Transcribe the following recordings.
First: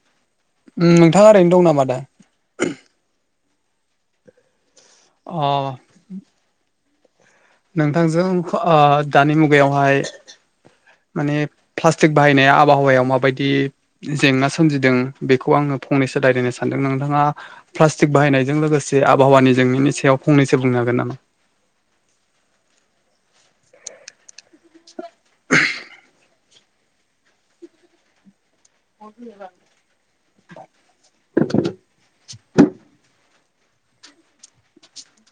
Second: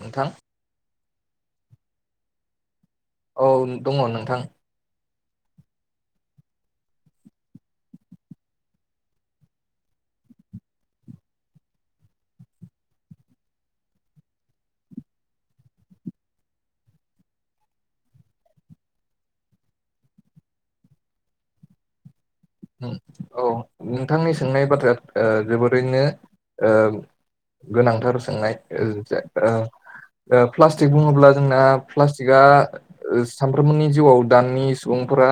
नोंथां नोंथाङा ओरैनो दं नामा दा? औ दङ नोंथां। अ नोंथांजों ओ दानि मुगायावहाय माने प्लास्टिक बाहायनाया आबहावायाव माबायदि जेंना सोमजिदों बेखौ आङो फंनैसो रायलायनो सानदों नोंथाङा प्लास्टिक बाहायनायजों लोगोसे आबहावानि जेंनानि सायाव फंनैसो बुंनो हागोन। [unintelligible] औ नोंथांनि सोंनाय बाथ्राया जोबोरैनो गोनांथार सोंनाय प्लास्टिक बुङोब्ला जोंना प्लास्टिकआ सामफ्राम नि जिउआव दानिानि सुबुंफोरा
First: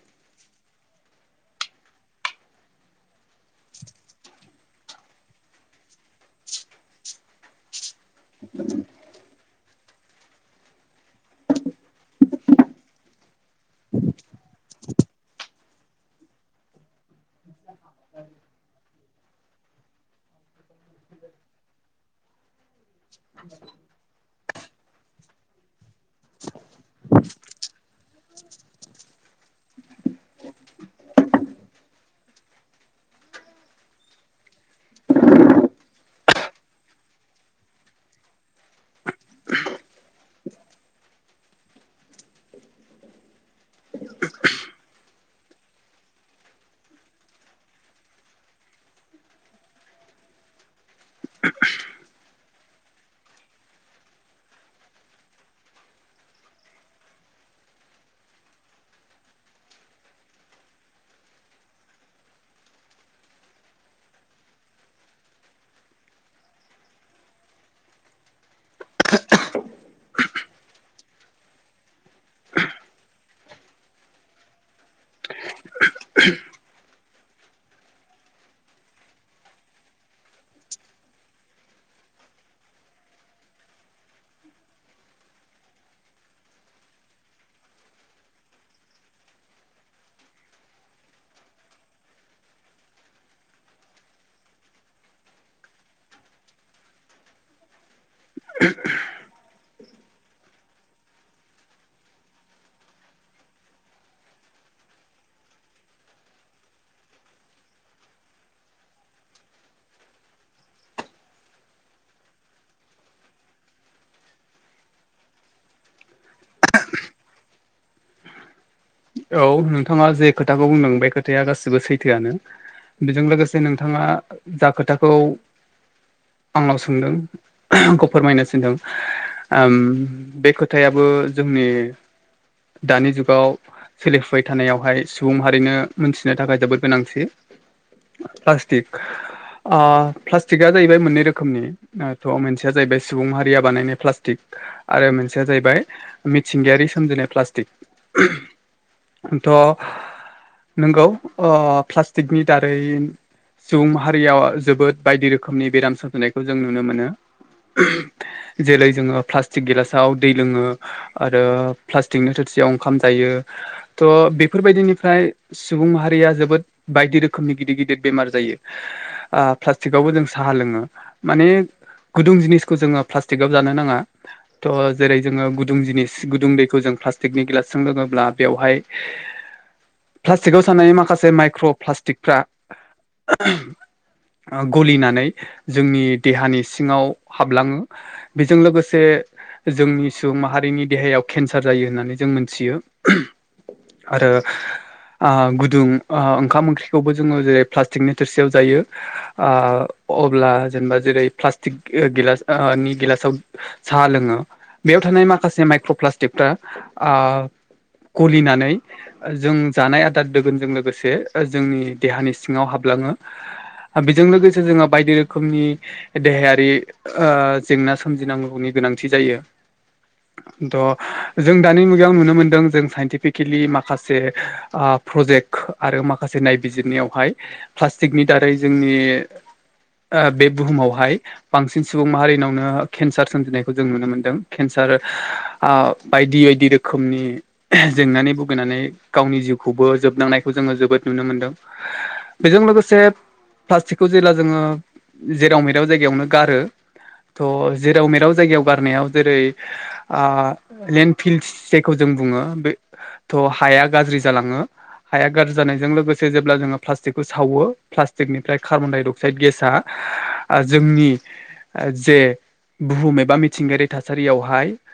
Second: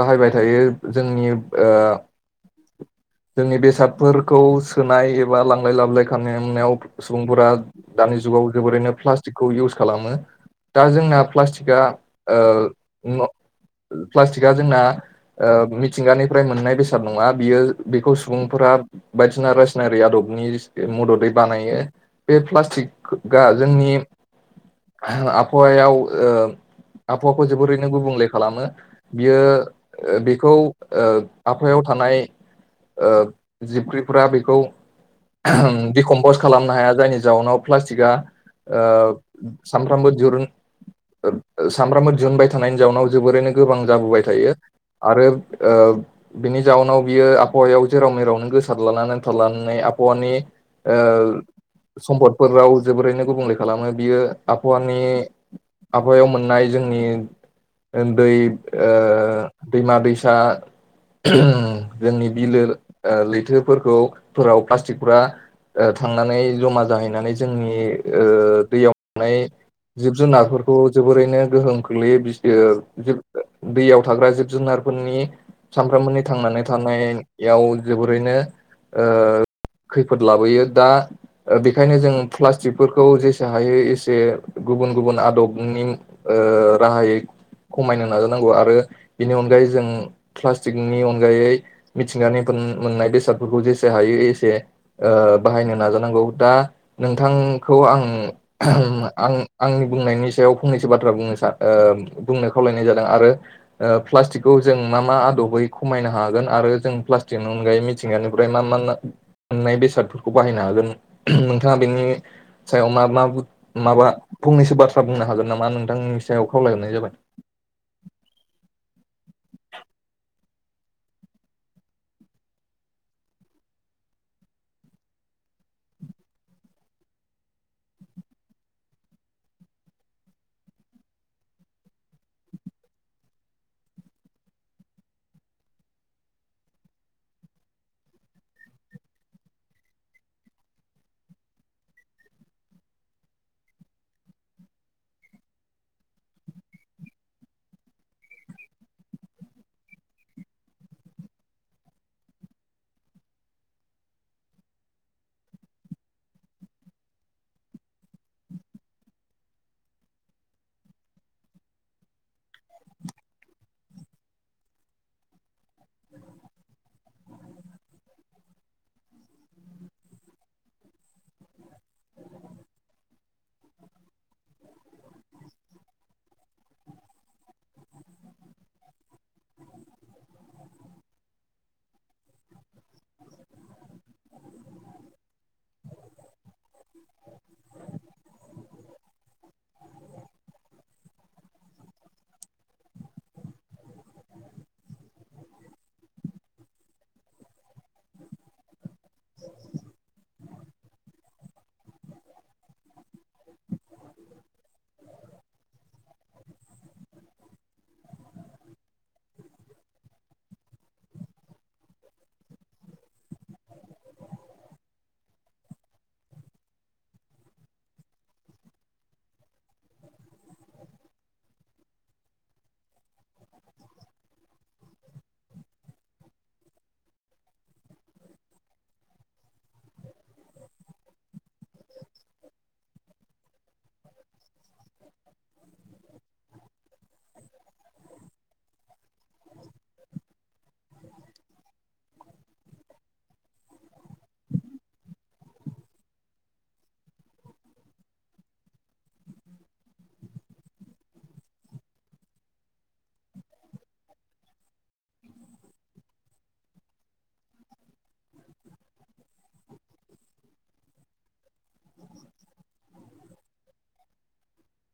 बाहायबाय दायो जोंनि ओ [inaudible] जोंनि बेसादफोरखौ सोनाय एबा लांलाय लाबोलाय खालामनायाव सुबुंफोरा दानि जुगाव जोबोरैनो प्लास्टिक खौ इउस खालामो दा जोंना प्लास्टिकआ ओ प्लास्टिकआ जोंना ओ मिथिंगानिफ्राय मोननाय बेसाद नङा बियो बेखौ सुबुंफोरा बायदिसिना आरि आदबनि मददै बानायो बे प्लास्टिकआ जोंनि आबहावायाव ओ आबहावाखौ जोबोरैनो गुबुंले खालामो बियो बेखौ ओ आफायाव थानाय ओ जिबख्रिफोरा बेखौ दिडकमपस्ट खालामनो हाया जायनि जाउनाव प्लास्टिकआ ओ सानफ्रामबो दिरून सामफ्रामबो दिरूनबाय थानायनि जाउनाव जोबोरैनो गोबां जाबोबाय थायो आरो ओ बिनि जाउनाव बियो आबहावायाव जेराव मेरावनो गोसार लानानै थालांनाया आबहावानि ओ सम्पदफोराव जोबोरैनो गुबुंले खालामो बियो आबहावानि आबहावायाव मोननाय ज जोंनि ओन्दै ओ दैमा-दैसा जोंनि बिलो ओ लैथोफोरखौ फोराव प्लास्टिकफ्रा ओ थांनानै जमा जाहैनानै जोंनि ओ दैयाव थानाय जिब-जुनारफोरखौ जोबोरैनो गोहोम खोख्लैयो बि ओ जि दैयाव थाग्रा जि जुनारफोरनि सानफ्रामबोनि थांनानै थानाय बेयाव जोबोरैनो ओ खैफोद लाबोयो दा बेखायनो जों प्लास्टिकफोरखौ जेसे हायो एसे गुबुन गुबुन आदबनि ओ राहायै खमायनो नाजानांगौ आरो बेनि अनगायै जों प्लास्टिकनि अनगायै मिथिंगानिफोर मोननाय बेसादफोरखौ जेसे हायो एसे ओ बाहायनो नाजानांगौ दा नोंथांखौ आं आं आंनि बुंनायनि सायाव फंनैसो बाथ्रा बुंनो ओ बुंनो खावलायनाय जादों आरो ओ प्लास्टिकखौ जों मा मा आदबै खमायनो हागोन आरो जों प्लास्टिकनि अनगायै मिथिंगानिफ्राय मा मा मोननाय बेसादफोरखौ बाहायनो हागोन नोंथाङा बेनि सायाव मा मा माबा फंनैसो बाथ्रा बुंनो हागोन नामा नोंथांनि सायाव खावलायहरनाय जाबाय [inaudible] औ नोंथाङा जे खोथाखौ बुंदों बे खोथाया गासिबो सैथोआनो बेजों लोगोसे नोंथाङा जा खोथाखौ आंनाव सोंदों आंखौ फोरमायनो सिन्दों ओम बे खोथायाबो जोंनि दानि जुगाव सोलिफुबाय थानायावहाय सुबुंहारिनो मोनथिनो थाखाय जोबोद गोनांथि प्लासटिक ओ प्लास्टिकआ जाहैबाय मोननै रोखोमनि थ' मोनसेया जाहैबाय सुबुंमाहारिया बानायनाय प्लास्टिक आरो मोनसेया जाहैबाय मिथिंगायारि सोमजिनाय प्लास्टिक थ' नंगौ ओ प्लास्टिकनि दारै सुबुं माहारियाव जोबोद बायदि रोखोमनि बेराम सोमजिनायखौ जों नुनो मोनो जेरै जोङो प्लास्टिक गिलासाव दै लोङो आरो प्लास्टिकनि थोर सियाव ओंखाम जायो थ' बेफोरबायदिनिफ्राय सुबुं माहारिया जोबोद बायदि रोखोमनि गिदिर गिदिर बेमार जायो ओ प्लास्टिकावबो जों साहा लोङो माने गुदुं जिनिसखौ जोङो प्लास्टिकआव जानो नाङा थ' जेरै जोङो गुदुं जिनिस गुदुं दैखौ जों प्लास्टिकनि गिलासजों लोङोब्ला बेवहाय प्लास्टिकआव थानाय माखासे माइक्र' प्लास्टिकफ्रा [inaudible] गलिनानै जोंनि देहानि सिङाव हाबलाङो बेजों लोगोसे जोंनि सुबुं माहारिनि देहायाव केन्सार जायो होननानै जों मोनथियो आरो ओ गुदुं ओंखाम ओंख्रिखौबो जोङो जेरै प्लास्टिकनि थोरसियाव जायो अब्ला जेनेबा जेरै प्लास्टिक गिलास गिलास साहा लोङो बेयाव थानाय माखासे माइक्र' प्लास्टिकफ्रा गलिनानै जों जानाय आदार दोगोनजों लोगोसे जोंनि देहानि सिङाव हाबला आङो बेजों लोगोसे जोंहा बायदि रोखोमनि देहायारि ओ जेंना सोमजिनांगौनि गोनांथि जायो थ' जों दानि मुगायाव नुनो मोनदों जों साइन्टिफिकेलि माखासे ओ प्रजेक्ट आरो माखासे नायबिजिरनायावहाय प्लास्टिकनि दारै जोंनि ओ बे बुहुमावहाय बांसिन सुबुं माहारिनावनो केन्सार सोमजिनायखौ जों नुनो मोनदों केनसार ओ बायदि बायदि रोखोमनि जेंनानै भुगैनानै गावनि जिउखौबो जोबनांनायखौ जोङो जोबोद नुनो मोनदों बेजों लोगोसे प्लास्टिकखौ जेब्ला जोङो जेराव मेराव जायगायावनो गारो थ' जेराव मेराव जायगायाव गारनायाव जेरै ओ लेन्ड फिल्डस जायखौ जों बुङो थ हाया गाज्रि जालाङो हाया गाज्रि जानायजों लोगोसे जेब्ला जोङो प्लास्टिकखौ सावो प्लास्टिकनिफ्राय कार्बन डाइ अक्साइड गेसआ ओ जोंनि जे बुहुम एबा मिथिंगायारि थासारियावहाय [inaudible]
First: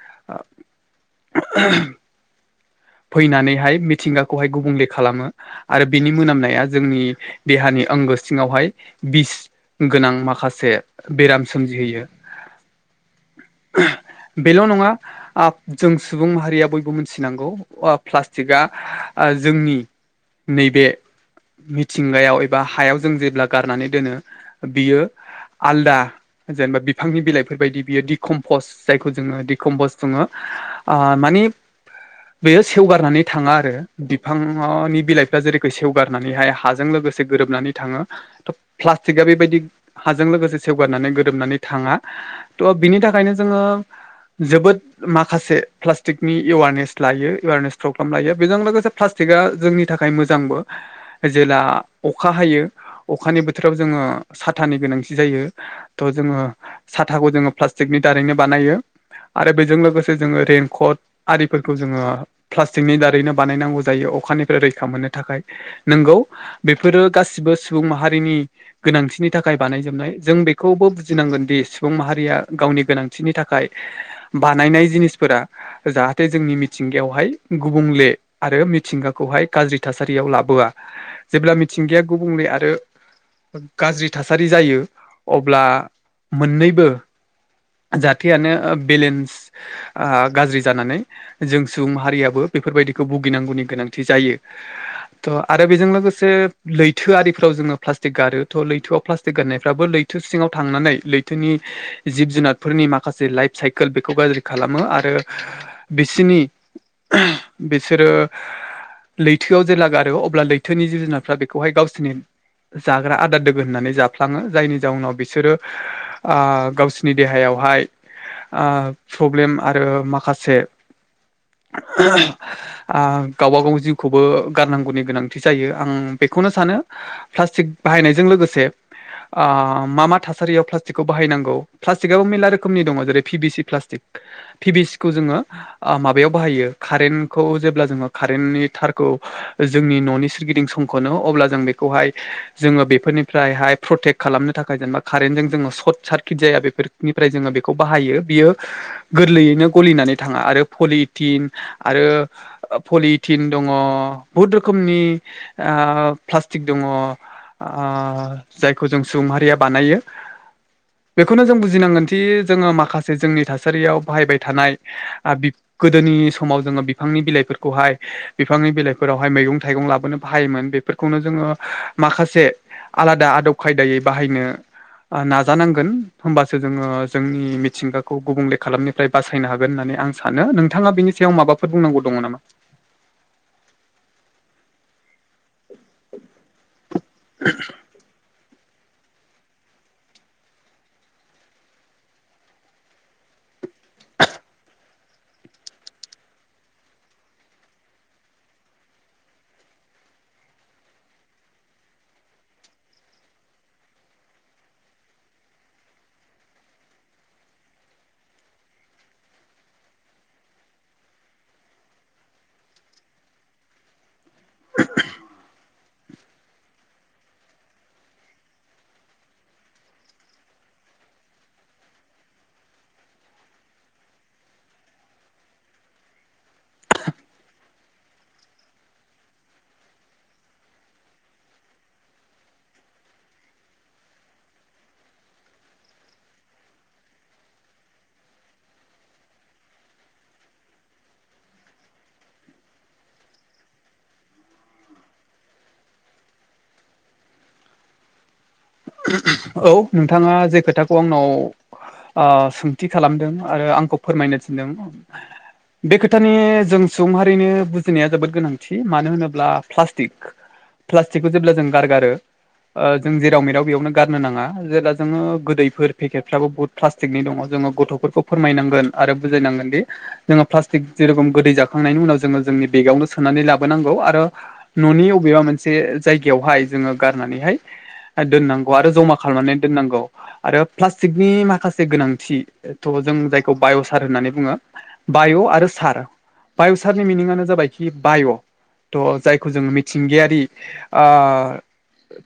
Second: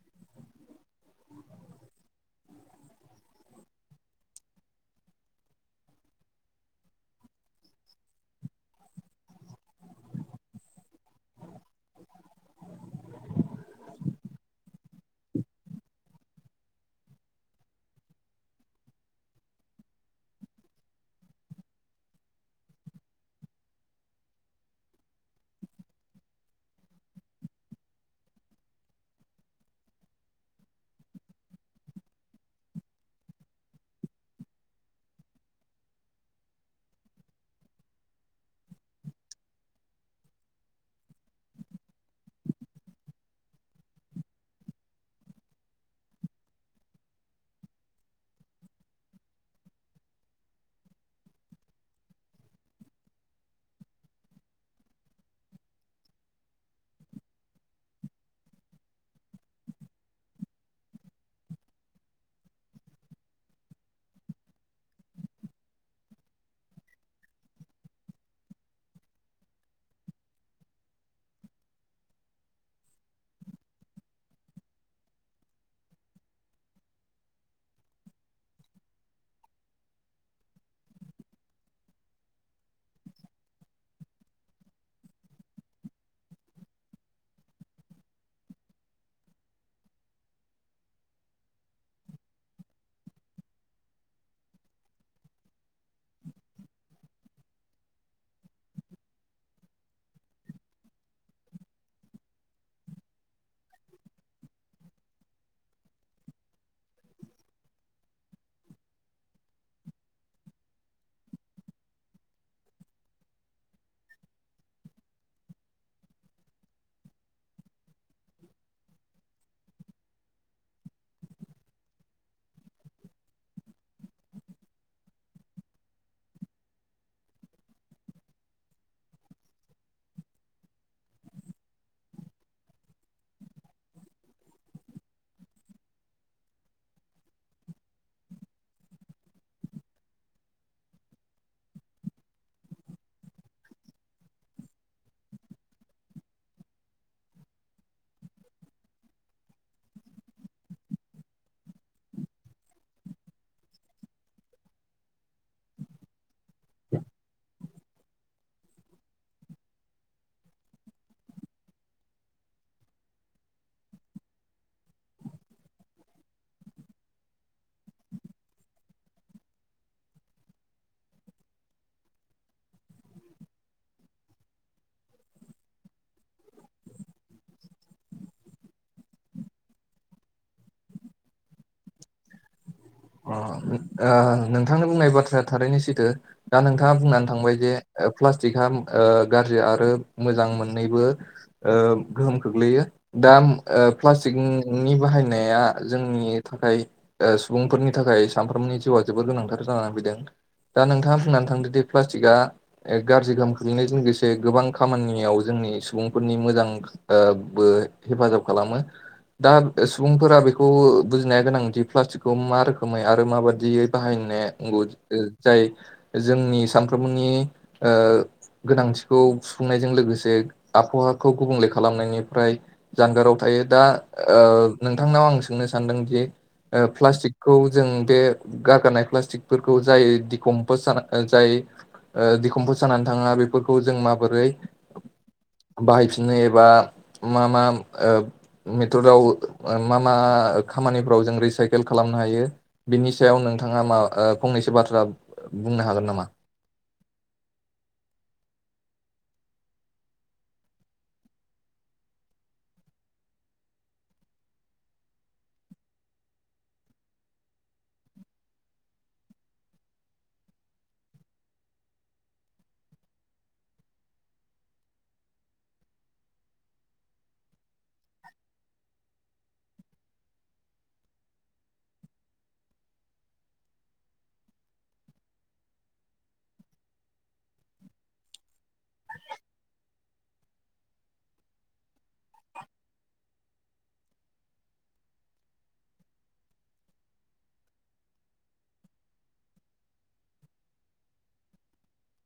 फैनानैहाय मिथिंगाखौहाय गुबुंले खालामो आरो बिनि मोनामनाया जोंनि देहानि सिङावहाय बिस गोनां माखासे बेराम सोमजिहयो बेल' नङा ओ जों सुबुं माहारिया बयबो मोनसे नंगौ आ प्लास्टिकआ जोंनि नैबे मिथिंगायाव एबा हायाव जों जेब्ला गारनानै दोनो बियो आलदा जेनेबा बिफांनि बिलाइफोर बायदि बियो दिकम्पस जायखौ जोङो दिकम्पस बुङो आ माने बेयो सेवगारनानै थाङा आरो बिफांनि बिलाइफ्रा जेरैखि सेवगारनानैहाय हाजों लोगोसे गोरोबनानै थाङो थ प्लास्टिकआ बेबायदि हाजों लोगोसे सेवगारनानै गोरोबनानै थाङा थ' बिनि थाखायनो जोङो जोबोद माखासे प्लास्टिकनि एवारनेस लायो एवारनेस प्रग्राम लायो बेजों लोगोसे प्लास्टिकआ जोंनि थाखाय मोजांबो जे जेब्ला अखा हायो अखानि बोथोराव जोङो साथानि गोनांथि जायो थ' जोङो साथाखौ जोङो प्लास्टिकनि दारैनो बानायो आरो बेजों लोगोसे जोङो रेनकट आरिफोरखौ जोङो प्लास्टिकनि दारैनो बानायनांगौ जायो अखानिफ्राय रैखा मोननो थाखाय नोंगौ बेफोरो गासिबो सुबुं माहारिनि गोनांथिनि थाखाय बानायजोबनाय जों बेखौबो बुजिनांगौ गोनदि सुबुं माहारिया गावनि गोनांथिनि थाखाय बानायनाय जिनिसफोरा जाहाथे जोंनि मिथिंगायावहाय गुबुंले आरो मिथिंगाखौहाय गाज्रि थासारियाव लाबोआ जेब्ला मिथिंगाया गुबुंले आरो गाज्रि थासारि जायो अब्ला मोननैबो जाथायानो ओ बेलेन्स आ गाज्रि जानानै जों सुबुं हारियाबो बेफोरबायदिखौ भुगिनांगौनि गोनांथि जायो थ' आरो बेजों लोगोसे लैथो आरिफ्राव जोङो प्लास्टिक गारो थ' लैथोआव प्लास्टिक गारनायफ्राबो लैथो सिङाव थां थांनानै लैथोनि जिब जुनारफोरनि माखासे लाइफ साइकेल बेखौ गाज्रि खालामो आरो बिसिनि बिसोरो लैथोआव जेब्ला गारो अब्ला लैथोनि जिब जुनारफ्रा बेखौहाय गावसिनि जाग्रा आदार दोगोन होननानै जाफ्लाङो जायनि जाउनाव बिसोरो गावसोरनि देहायाव बहाय ओ प्रब्लेम आरो माखासे आ गावबा गाव जिउखौबो गारनांगौनि गोनांथि जायो आं बे बेखौनो सानो प्लासतिक बाहायनायजों लोगोसे आ मा मा थासारियाव खौ बाहायनांगौ प्लास्टिकआबो मेरला रोखोमनि दङ जेरै भिभ सि प्लास्टिक पि खौ जोङो ओ माबायाव बाहायो कारेनखौ जेब्ला जोङो कारेनि थार जोंनि न'नि सोरगिदिं समखौनो अब्ला जों बेखौहाय जोङो बेफोरनिफ्रायहाय प्रटेक्ट खालामनो थाखाय जेनबा कारेन्ट जोङो सट सार्किट जाया बेफोरनिफ्राय जों बेखौ बाहायो बियो गोरलैयैनो गलिनानै थाङा आरो पलिथिन आरो पलिथिन दङ बहुद रोखोम नि ओ प्लासटिक दङ आ जायखौ जों सुबुं माहारिया बानायो बेखौनो जों बुजिनांगोनदि जोङो माखासे जोंनि थासारियाव बाहायबाय थायो थानाय ओ गोदोनि समाव जोङो बिफांनि बिलाइफोरखौहाय बिफांनि बिलाइफोरावहाय म मैगं थाइगं लाबोनो बाहायोमोन बेफोरखौनो जोङो माखासे आलादा आदब खायदायै बाहायनो ओ नाजानांगोन होमबासो जोङो जोंनि मिथिंगाखौ गुबुंले खालामनिफ्राय बासायनो हागोन होननानै आं सानो नोंथाङा बेनि सायाव माबाफोर बुंनांगौ दङ नामा अ ओ नोंथांनो बुंनाय बाथ' थारैनो सैथो दा नोंथाङा बुंनानै थांबाय जे ओ प्लास्टिकआ ओ गाज्रि आरो मोजां मोननैबो ओ गोहोम खोख्लैयो दा प्लास्टिकनि बाहायनाया जोंनि थाखाय ओ सुबुंफोरनि थाखाय सानफ्रोमबोनि जिउआ जोबोर गोनांथार जानानै फैदों दा नोंथाङा बुंनानै थांदोदि प्लास्टिकआ ओ गाज्रि गोाहाम ख्लैनायजों लोगोसे गोबां खामानियाव जोङो जोंनि सुबुंफोरनि मोजां ओ बो हेफाजाब खालामो दा सुबुंफोरा बेखौ बुजिनाया गोनांदि प्लास्टिकखौ मा रोखोम रोखोमै आरो माबाददियै बाहायनो नौ जाय जोंनि सानफ्रोमबोनि ओ गोनांथिखौ सुफुंनायजों लोगोसे आबहावाखौ गुबुंले खालामनायनिफ्राय जानगाराव थायो दा नोंथांनाव आं सोंनो सानदोंदि प्लासटिक खौ जों बे गारगारनाय प्लास्टिकफोरखौ जाय दिकमपस जानाय जाय ओ दिखम्फ जानानै थाङा बेफोरखौ जों माबोरै बाहायफिननो एबा मा मा ओ मेथ'दाव मा मा खामानिफोराव जों रिसायकेल खालाम नो हायो बिनि सायाव नोंथाङा मा फंनैसो बाथ्रा बुंनो हागोन नामा औ नोंथाङा जे खोथाखौ आंनाव सोंथि खालामदों आरो आंखौ फोरमायनो थिनदों बे खोथानि जों सुबुंहारिनो बुजिनाया जोबोद गोनांथि मानो होनोब्ला प्लास्टिक प्लास्टिकखौ जेब्ला जों गार गारो जों जेराव मेराव बेयावनो गारनो नाङा जेला जोङो गोदैफोर पेकेटफ्राबो बहुत प्लास्टिकनि दङ जोङो गथ'फोरखौ फोरमायनां गोन आरो बायनांगोन दि जोङो प्लास्टिक जेरेखम गोदै जाखांनायनि उनाव जोङो जोंनि बेगावनो सोनानै लाबो नांगौ आरो ननि अबेबा मोनसे जायगायावहाय जोंङो गारनानै दोननां गौ आरो जमा खालामना दोनांगौ आरोनि प्लास्टिकनि माखासे गोनांथि जों जायखौ बाय' सार होननानै बुङो बाय' आरो सार बाय'सारनि मिनिङानो जाबायखि बाय' थह जायखौ जोङो मिथिंगायारि ओ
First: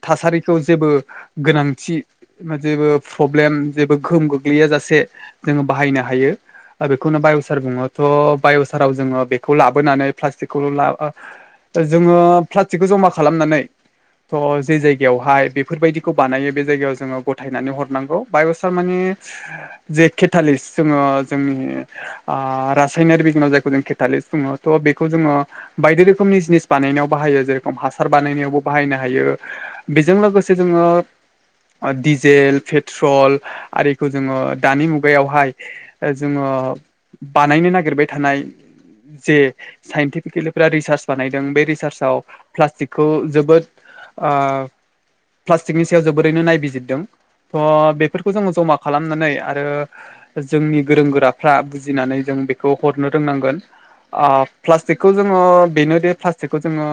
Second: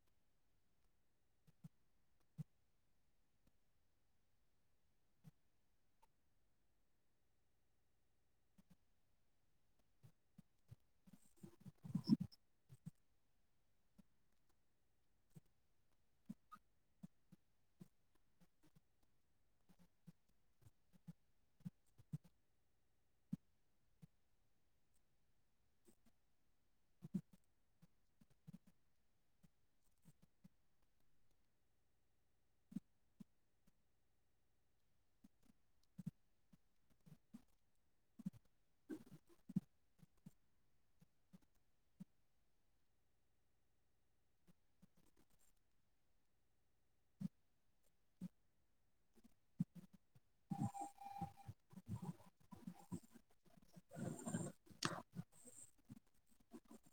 थासारिखौ जेबो गोनांथि जेबो प्रब्लेम जेबो गोहोम गोग्लैया जासे जोङो बाहायनो हायो बेखौनो बाय'सार बुङोथ' बाय'साराव जोङो बेखौ लाबोनानै प्लास्टिकखौल' ला जोङो प्लास्टिकखौ जमा खालामनानै थ' जे जायगायावहाय बेफोरबायदि बानायो बे जायगायाव जोङो गथायनानै हरनांगौ बायसार माने जे केटालि जोङो ओ जोंनि ओ रासायनारि बिगनो जायखौ जों केटालिस बुङो थ' बेखौ जोङो बायदि रोखोमनि जिनिस बानायनायाव बाहायो जेरेखम हासार बानायनायावबो बाहायनो हायो बेजों लोगोसे जोङो [inaudible] दिडिजेल पेट्रल आरिखौ जोङो दानि मुगायावहाय जोङो। बानायनो नागिरबाय थानाय जे साइन्टिफिकेलिफ रिसार्च बानायदों बे रिसार्चआव प्लास्टिकखौ जोबोद ओ प्लास्टिकनि सायाव जोबोरैनो नायबिजिरदों थ' बेफोरखौ जोङो जमा खालामनानै आरो जोंनि गोरों गोराफ्रा बुजिनानै जों बेखौ हरनो रोंनांगोन ओ प्लास्टिकखौ जोङो बेनोदि प्लास्टिकखौ जोङो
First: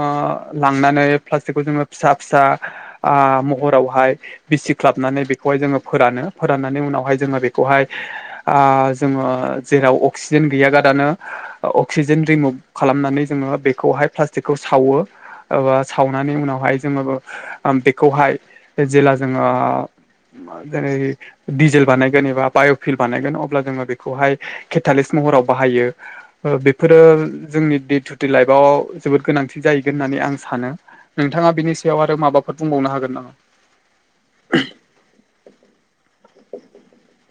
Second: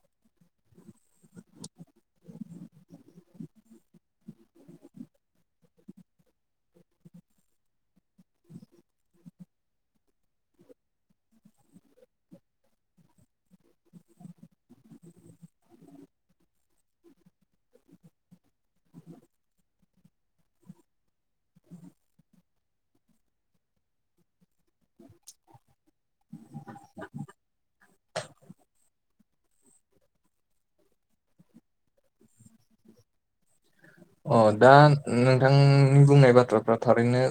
लांनानै प्लास्टिकखौ जोङो फिसा फिसा ओ म हरावहाय बिसिख्लाबनानै बेखौहाय जोङो फोरानो फोराननानै उनावहाय जोङो बेखौहाय आ जोङो जेराव अक्सिजेन गैयागारानो अक्सिजेन रिमुभ खालामनानै जोङो बेखौहाय प्लास्टिकखौ सावो बा सावनानै उनावहाय जोङो बेखौहाय जेला जोङो जेरै डिजेल बानायगोन एबा बाय'फिल बानायगोन अब्ला जोङो बेखौहाय केटालिस महराव बाहायो बेफोरो जोंनि दे टु दे लाइफआव जोबोद गोनांथि जाहैगोन होननानै आं सानो नोंथाङा बिनि सायाव आरो माबा फोर बुंबावनो हागोन नामा अ दा नोंथांनि बुंनाय बाथ्राफ्रा थारैनो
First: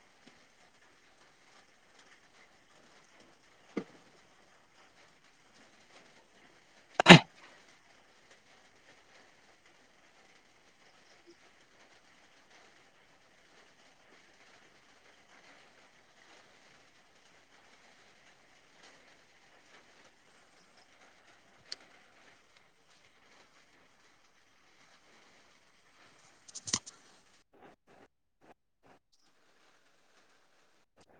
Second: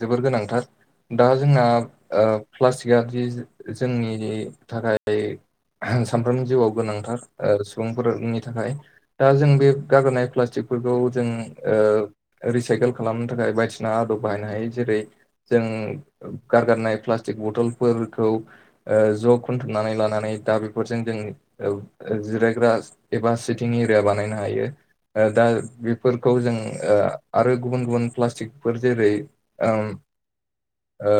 जोबोर गोनांथार दा जोंना ओ प्लास्टिकआ जि जोंनि थाखाय सानफ्रोमबो जिउआव गोनांथार सुबुंफोरनि थाखाय दा जों बे गागोनाय प्लास्टिकफोरखौ जों ओ रिसाइकेल खालामनो थाखाय बायदिसिना आदब बाहायनो हायो जेरै जों गारगारनाय प्लास्टिक बथलफोरखौ ओ ज' खनथुमनानै लानानै दा बेफोरजों जों जिरायग्रा एबा सिटिं एरिया बानायनो हायो। ओ दा बेफोरखौ जों ओ आरो गुबुन गुबुन प्लास्टिकफोर जेरै उम औ